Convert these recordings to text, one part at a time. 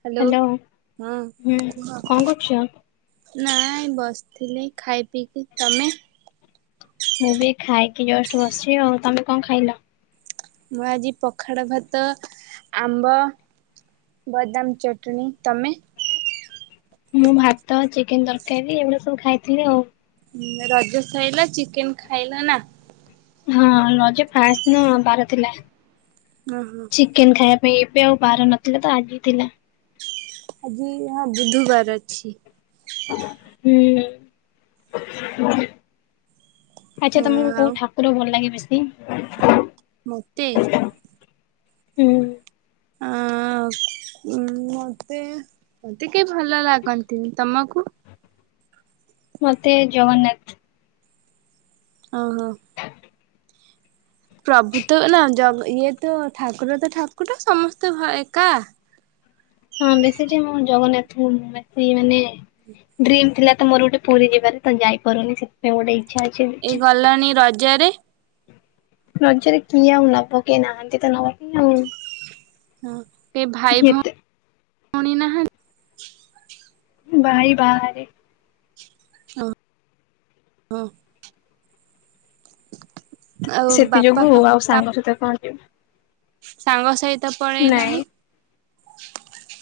Hello ହଁ ହୁଁ କଣ କୁହ। କରୁଛ? ନାଇଁ ବସିଥିଲି ଖାଇ ପିଇକି ତମେ? ମୁଁ ବି ଖାଇକି ଜଷ୍ଟ ବସିଛି ଆଉ ତମେ କଣ ଖାଇଲ? ମୁଁ ଆଜି ପଖାଳ ଭାତ ଆମ୍ବ ବଦାମ ଚଟଣି ତମେ? ମୁଁ ଭାତ ଚିକେନ ତରକାରୀ ଏଇଗୁଡା ସବୁ ଖାଇଥିଲି ଆଉ। ରଜ ସଇଲା ଚିକେନ ଖାଇଲ ନା ହଁ ରଜ ଫାଷ୍ଟ ଦିନ ବାର ଥିଲା। ହଁ ହଁ ଚିକେନ ଖାଇବା ପାଇଁ ଏବେ ଆଉ ବାହାର ନଥିଲା ତ ଆଜି ଥିଲା। ଆଜି ହଁ ବୁଧବାର ଅଛି। ହୁଁ ଆଚ୍ଛା ହଁ ତମକୁ ଆଉ କୋଉ ଠାକୁର ଭଲ ଲାଗେ ବେଶୀ? ମୋତେ? ହୁଁ ଅ [inaudible] ଉଁ ମତେ ମୋତେ କେହି ଭଲ ଲାଗନ୍ତିନି ତମକୁ? ମତେ ଜଗନ୍ନାଥ ଓହୋ ପ୍ରଭୁତ ନା ଇଏ ତ ଠାକୁର ତ ଠାକୁର ସମସ୍ତେ ଭ ଏକା। ହଁ ବେଶୀଟି ମୁଁ ଜଗନ୍ନାଥ ବେଶୀ ମାନେ ଡ୍ରିମ୍ ଥିଲା ତ ମୋର ଗୋଟେ ପୁରୀ ଯିବାରେ ତେ ଯାଇପାରୁନି ସେଥିପାଇଁ ଗୋଟେ ଇଚଛା ଅଛି। ପାଣି ରଜରେ। ରଜରେ କିଏ ଆଉ ନବ କିଏ ନାହାନ୍ତି ତ ନବ କି ଆଉ। ହଁ କେଇ ଭାଇ ଏତେ ଭଉଣୀ ଭଉଣୀ ନାହାନ୍ତି? ଭାଇ ବାହାରେ ଓହୋ ଆଉ ସେଥି ବାପା ଯୋଗୁ ଆଉ ଫା ସାଙ୍ଗ ସହିତ କଣଯୁବୁ ସାଙ୍ଗ ସହିତ ନାଇଁ ପଳେଇଲନି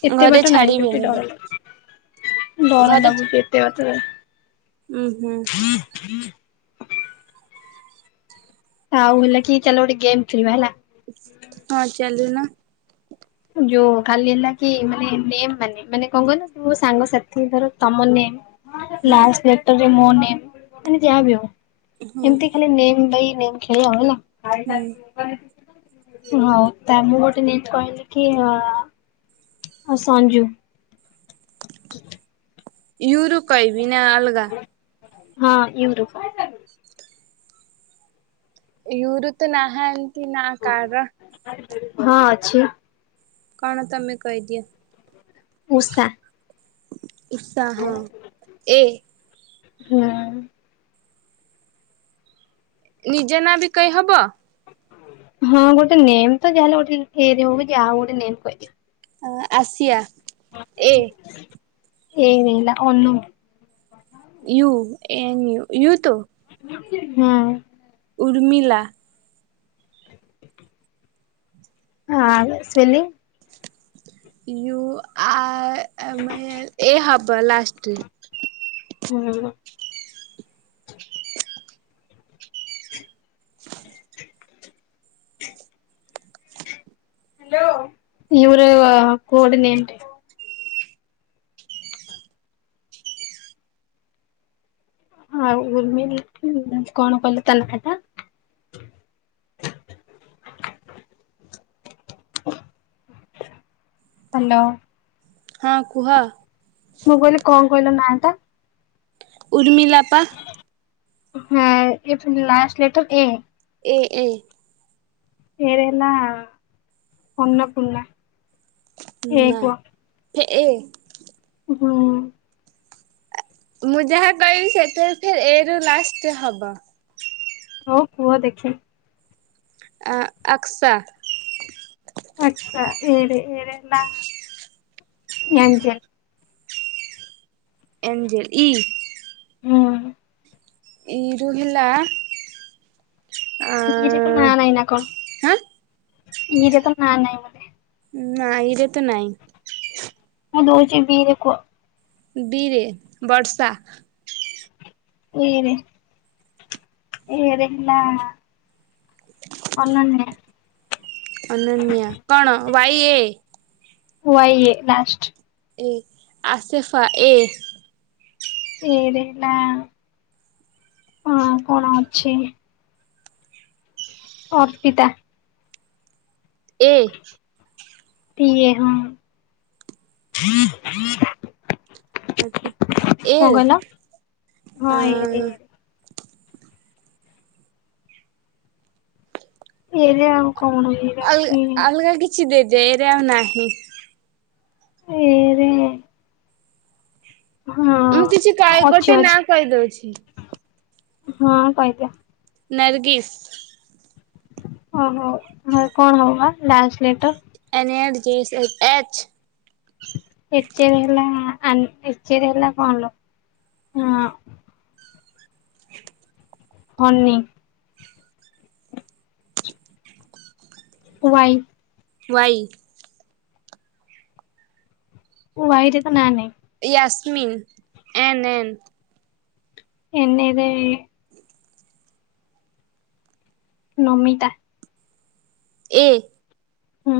ଏତେ ବାଟ ନାହିଁ ଯୋଉଠି ଛାଡିବେନି ଡର ବୋଲି ଲାଗୁଛି ଡର ଘରେ ଲାଗୁଛି ଏତେ ବାଟରେ ଉୁଁ ହୁଁ ହୁଁ ଆଉ ହେଲା କି ଚାଲ ଗୋଟେ ଗେମ୍ ଖେଳିବା ହେଲା ହଁ ଚାଲୁନ ଯୋଉ ଖାଲି ହେଲା କି ମାନେ ନେ ମାନେ ମାନେ କଣ କହିଲ ସାଙ୍ଗସଥି ଧର ତମ ନେ ହୁଁ ଲାଷ୍ଟେ ଲେଟରେ ମୋ ନେ ମାନେ ଯାହା ବି ହଉ ହୁଁ ଏମତି ଖାଲି ନେ ବାଇ ନେ ଖେଳିବା ଆଉ ହେଲା ହୁଁ ହଉ ତାଙ୍କୁ ଗୋଟେ ନେ କହିଲେ କିଏ ଆ ସଞ୍ଚୁ ହଁ ୟୁରୁ କହିବି ନା ଅଲଗା ହଁ ୟୁରୁ କହ ୟୁରୁ ତ ନାହାନ୍ତି ନା କାର ହଁ ଅଛି କଣ ତମେ କହିଦିଅ ଉଷା ଉଷା ହଁ ଏ ହୁଁ ନିଜ ନା ବି କହିହବ ହଁ ଗୋଟେ ନେମ୍ ତ ଯାହେଲେ ଗୋଟେ ଏ ରେ ହଉ କି ଆଉ ଗୋଟେ ନେମ୍ ପାଇଛ ଅ ଆସିଆ ଏ ଏ ନା Anu U N U U ତ ହୁଁ ଉର୍ମିଲା ଖ ହଁ ଆ ର ସ୍ପେଲିଙ୍ଗି ୟୁ ଆ ଏ ହବ ଲାଷ୍ଟେରେ ହୁଁ ହ ହ୍ୟାଲୋ ର କୋଡ଼ନେନି ହଁ ଉର୍ମ କଣ କହିଲ ତା ଲେଖାଟା ହ୍ୟାଲୋ ହଁ କୁହ ମୁଁ କହିଲି କଣ କହିଲ ନାଟା ଉର୍ମିଲା ପା ହଁ ଏ ଲାଷ୍ଟେ letter A A A A ରେ ନା ଅର୍ଣ୍ଣ ପୁର୍ଣ୍ଣା ନା ଏ ହୁଁ। [unintelligible] ହଉ କୁହ ଦେଖେ। ଆକ୍ସା। ଆଛା, ଏ ରେ ଏ ରେ ନା ଏଞ୍ଜେଲ। ଏଞ୍ଜଲ ଇ। ହୁଁ। ଇ ରୋହିିଲା। ନି ରେ ତ ନାଁ ନାହିଁ ନା କଣ? ହାଁ ନି ରେ ତ ନା ନାହିଁ ନା। ନା ଇରେ ତ ନାଇଁ। ମୁଁ ଦଉଚି ବି ରେ କୁହ। ବିରେ ବର୍ଷା। ଇରେ ଏରେ ହେଲା। ଅନନ୍ୟା। ଅନନ୍ୟା କଣ Y A. Y, A last. A ଆସେଫା A. A ରେ ହେଲା କଣ କଣ ଅଛି। ଅର୍ପିତା। ଏ। ପ, ଏ ହଁ। କଣ କହିଲ? ହଁ ଏ ଏରେ ଏ ଆ ରେ। ଏ ରେ ଆଉ କଣ। ଏରେ ଅଲଗା, ଅଛି ଅଲଗା କିଛି ଦେଇଦିଏ ଏରେ ଆଉ ନାହିଁ। ଏରେ ହଁ ମୁଁ କିଛି ଅଛି ଗୋଟେ ଅଛି ନାଁ କହିଦଉଛି। ହଁ କଇଦିଅ। ନର୍ଗିସ୍। ଓହୋ ହ କଣ ହବ ବା match letter. N, L, G, H. [unintelligible] ହ ହନି। ୱାଇ। ୱାଇ। ମୋ ଭାଇ ର ତ ନା ନାଇଁ। Yasmin, N N. ଏନ୍ ରେ। ନମିତା। ଏ। ହୁଁ।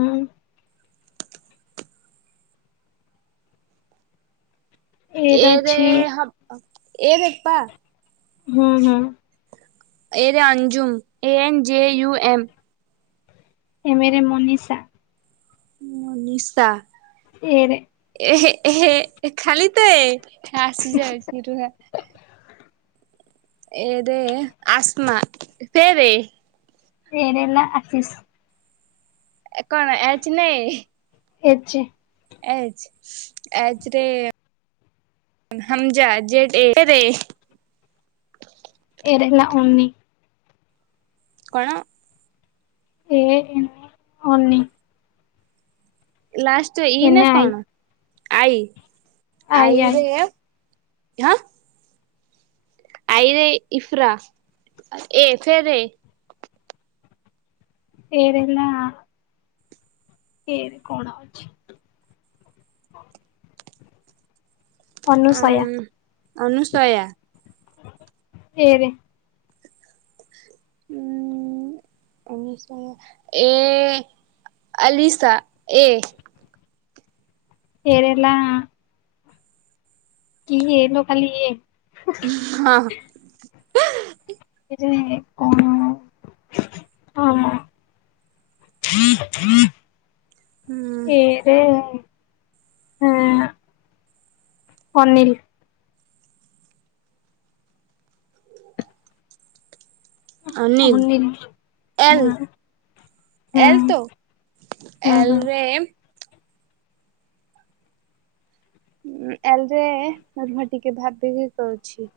ଏରେ, ହ ଏ ରେ ପା। ହୁଁ ହୁଁ। ଏ ରେ Anjum, A N J U M. M ରେ ମନୀଷା। ମନିଶା। ଏ ରେ। ଏ ଖାଲି ତ ଏ ଆସିଯାଉଛି ରୁହ। ଏ ରେ ଆସ୍ମା ତେ ରେ। ଏ ରେ ହେଲା ଆଶିଷ। ଏ କଣ ଏଚ୍ ନା ଏ। ଏଚ୍। ଏଚ୍ ଏଚ୍ ରେ। ହମଜା ଜେଡ ଏ ରେ। ଏ ରେ ହେଲା ଅନି। କଣ। A N Ani. Last E ନା ଏନେ ଆଇ କଣ ଆଈ ଆଇ ଆଇ ଆଈରେ? ହାଁ। ଆଇରେ ଇଫ୍ରା ଏ ଫେରେ। ଏ ରେ ନା। ଏ ରେ କଣ ଅଛି। ଅନୁସୟା ଆଁ ଅନୁଶୟା। ଏ ରେ। [inaudible] ଅନୁଶୟା ଏ ଆଲିଶା ଏ। ଏ ରେ ନା। କି ଏ ଲୋ ଖାଲି ଏ। ହଁ। କେଜାଣି କଣ ହଁ। ହୁଁ ଏ। ଏ ହଁ ଅନିଲ। ଅନିଲ ଏଲ୍। ହଁ ହୁଁ ଏଲ୍ ତ ହୁଁ ହୁଁ ଏଲରେ। ଉଁ ଏଲରେ ରୁହ ଟିକେ ଭାବିକି କହୁଛି।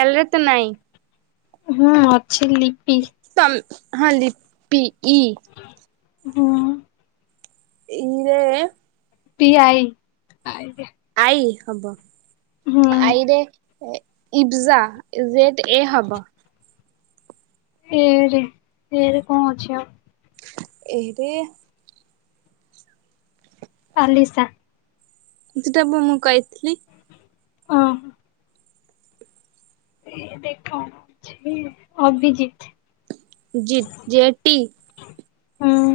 ଏଲରେ ତ ନାଇଁ। ହୁଁ ଅଛି ଲିପି। ତମ ହଁ ଲିପି ଇ। ହଁ। ଇ ରେ? ପି ଆଇ ଆଇ ରେ? ଆଈ ହବ ଆଈରେ? ଏ ଇଫଜା ଯେଡ୍ ଏ ହବ। ଏ ରେ ଏ ରେ କଣ ଅଛି ଆଉ। ଏଇରେ। ପାଲିଶା। ସେଟାପ ମୁଁ କହିଥିଲି। ଓ। ଦେଖାଛି ଅଭି ଜିତ। ଜି ଯେଟି। ହଁ।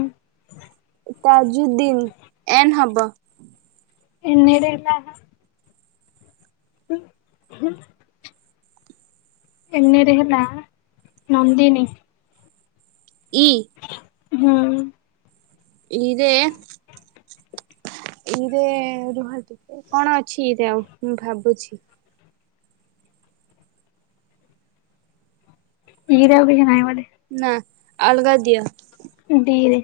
ତାଜୁଦ୍ଦିନ୍ ଏନ୍ ହବ। ଏନରେଲା। [unintelligible] ହୁଁ ଏନ୍ ରେ ହେଲା ନନ୍ଦିନୀ। ଇ। ହୁଁ। ଇ ରେ। ଇ ରେ ରୁହ ଟିକେ କଣ ଅଛି ଇ ରେ ଆଉ ମୁଁ ଭାବୁଛି। ଇ ରେ ଆଉ କିଛି ନାଇଁ ବୋଧେ। ନାଁ ଆଲଗା ଦିଅ। ଡି ରେ।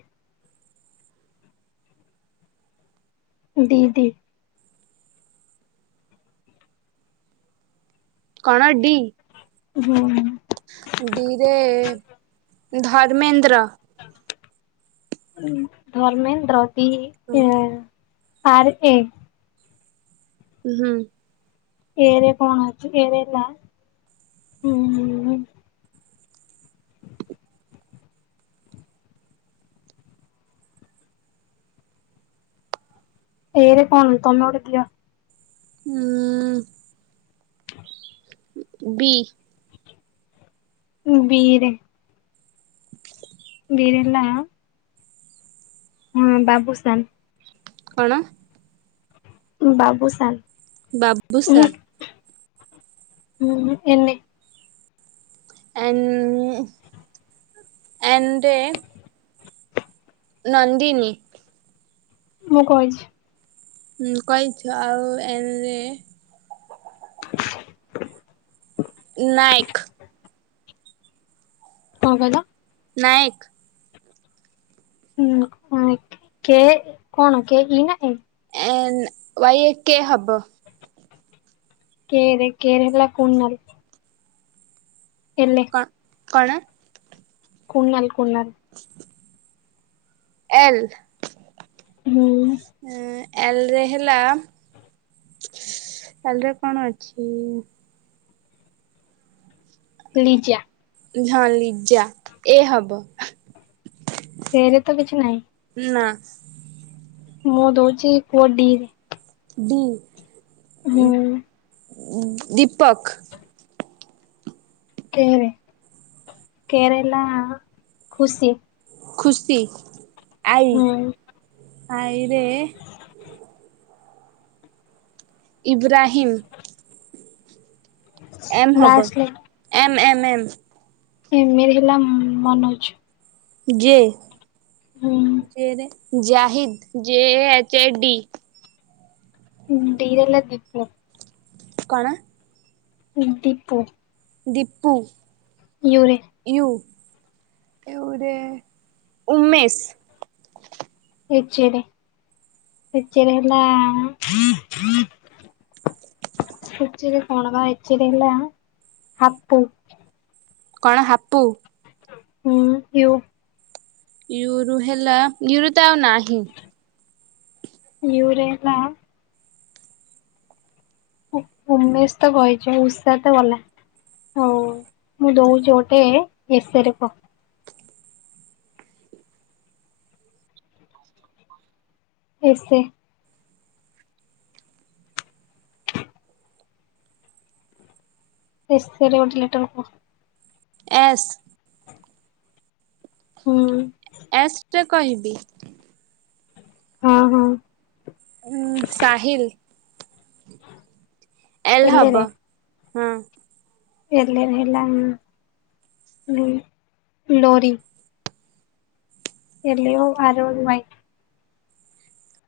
D D. କଣ, ଡି। ହୁଁ। ଡି ରେ ଧର୍ମେନ୍ଦ୍ର। ଉଁ ଧର୍ମେନ୍ଦ୍ର ଡି ଆର ଏ, ହୁଁ। ଏରେ କଣ ହଉଛି, ଏ ରେ ଲା। ହୁଁ ହୁଁ ହୁଁ। ଏରେ କଣ ତମେ ଗୋଟେ ଦିଅ। ହୁଁ। ବି। ବି ରେ ବି ରେ ହେଲା। ହୁଁ ବାବୁସାନ୍। କଣ? ଉଁ ବାବୁସାନ୍। ବାବୁସା। ହୁଁ ଏନି। ଏନ୍ ଏଣ୍ଡେ। ନନ୍ଦିନୀ। ମୁଁ କହିଛି। ହୁଁ କହିଛ ଆଉ ଏନରେ। ନାୟକ। କଣ କହିଲ। ନାୟକ। ହୁଁ ହୁଁ କେ କଣ କେ ଇ ନା A. N Y A K. K ରେ କେ ରେ ହେଲା କୁନାଲ୍। ଏଲେ। କଣ କଣ? କୁନାଲ କୁନାଲ୍। [inaudible] ଏଲ୍। ହୁଁ। ଏଲରେ ହେଲା ଏଲ କଣ ଅଛି? ଲିଜ଼ା। ହଁ ଲିଜା ଏ ହବ। ଏରେ ତ କିଛି ନାହିଁ। ନା। ମୁଁ ଦଉଛି କୁହ ଡିରେ। ଡି ହୁଁ ଦୀପକ। କେରେ କେ ହେଲା ଖୁସି। ଖୁସି ଆଈ ହୁଁ ଆଈରେ ଇବ୍ରାହିମ୍। ଏମ୍ ହେବ last M M M M ରେ ହେଲା ମନୋଜ। ଯେ ଯେ ରେ ଜାହିଦ ଜ A H A D. D ରେ ହେଲା ଦିପକ। କଣ? ଡିପୁ। ଦିପୁ। ୟୁ ରେ ୟୁ ୟୁ ରେ ଉମେଶ। ଏଚ ରେ ଏଚ ରେ ହେଲା ଏଚ ରେ କଣ ବା ଏଚରେ ହେଲା ହାପୁ। କଣ ହାପୁ? ହୁଁ ୟୁ। ୟୁରୁ ହେଲା ୟୁ ରେ ତ ଆଉ ନାହିଁ। ୟୁ ରେ ହେଲା ଉମେଶ ତ କହିଛ ଉଷା ତ ଗଲା ହଉ ମୁଁ ଦଉଛିୁ ଗୋଟେ ଏସରେ କହ? ଏସେ ଏସେ ରେ ଗୋଟେ ଲେଟର କହ? ଏସ୍ ହୁଁ। ଏସରେ କହିବି ହଁ ହଁ। ଉଁ ସାହିିଲି। ଏଲ୍ ହବ ହୁଁ। ଏଲ ରେ ହେଲା ଲୋରି। ଏଲିଓ ଆର ଓ ୱାଇ।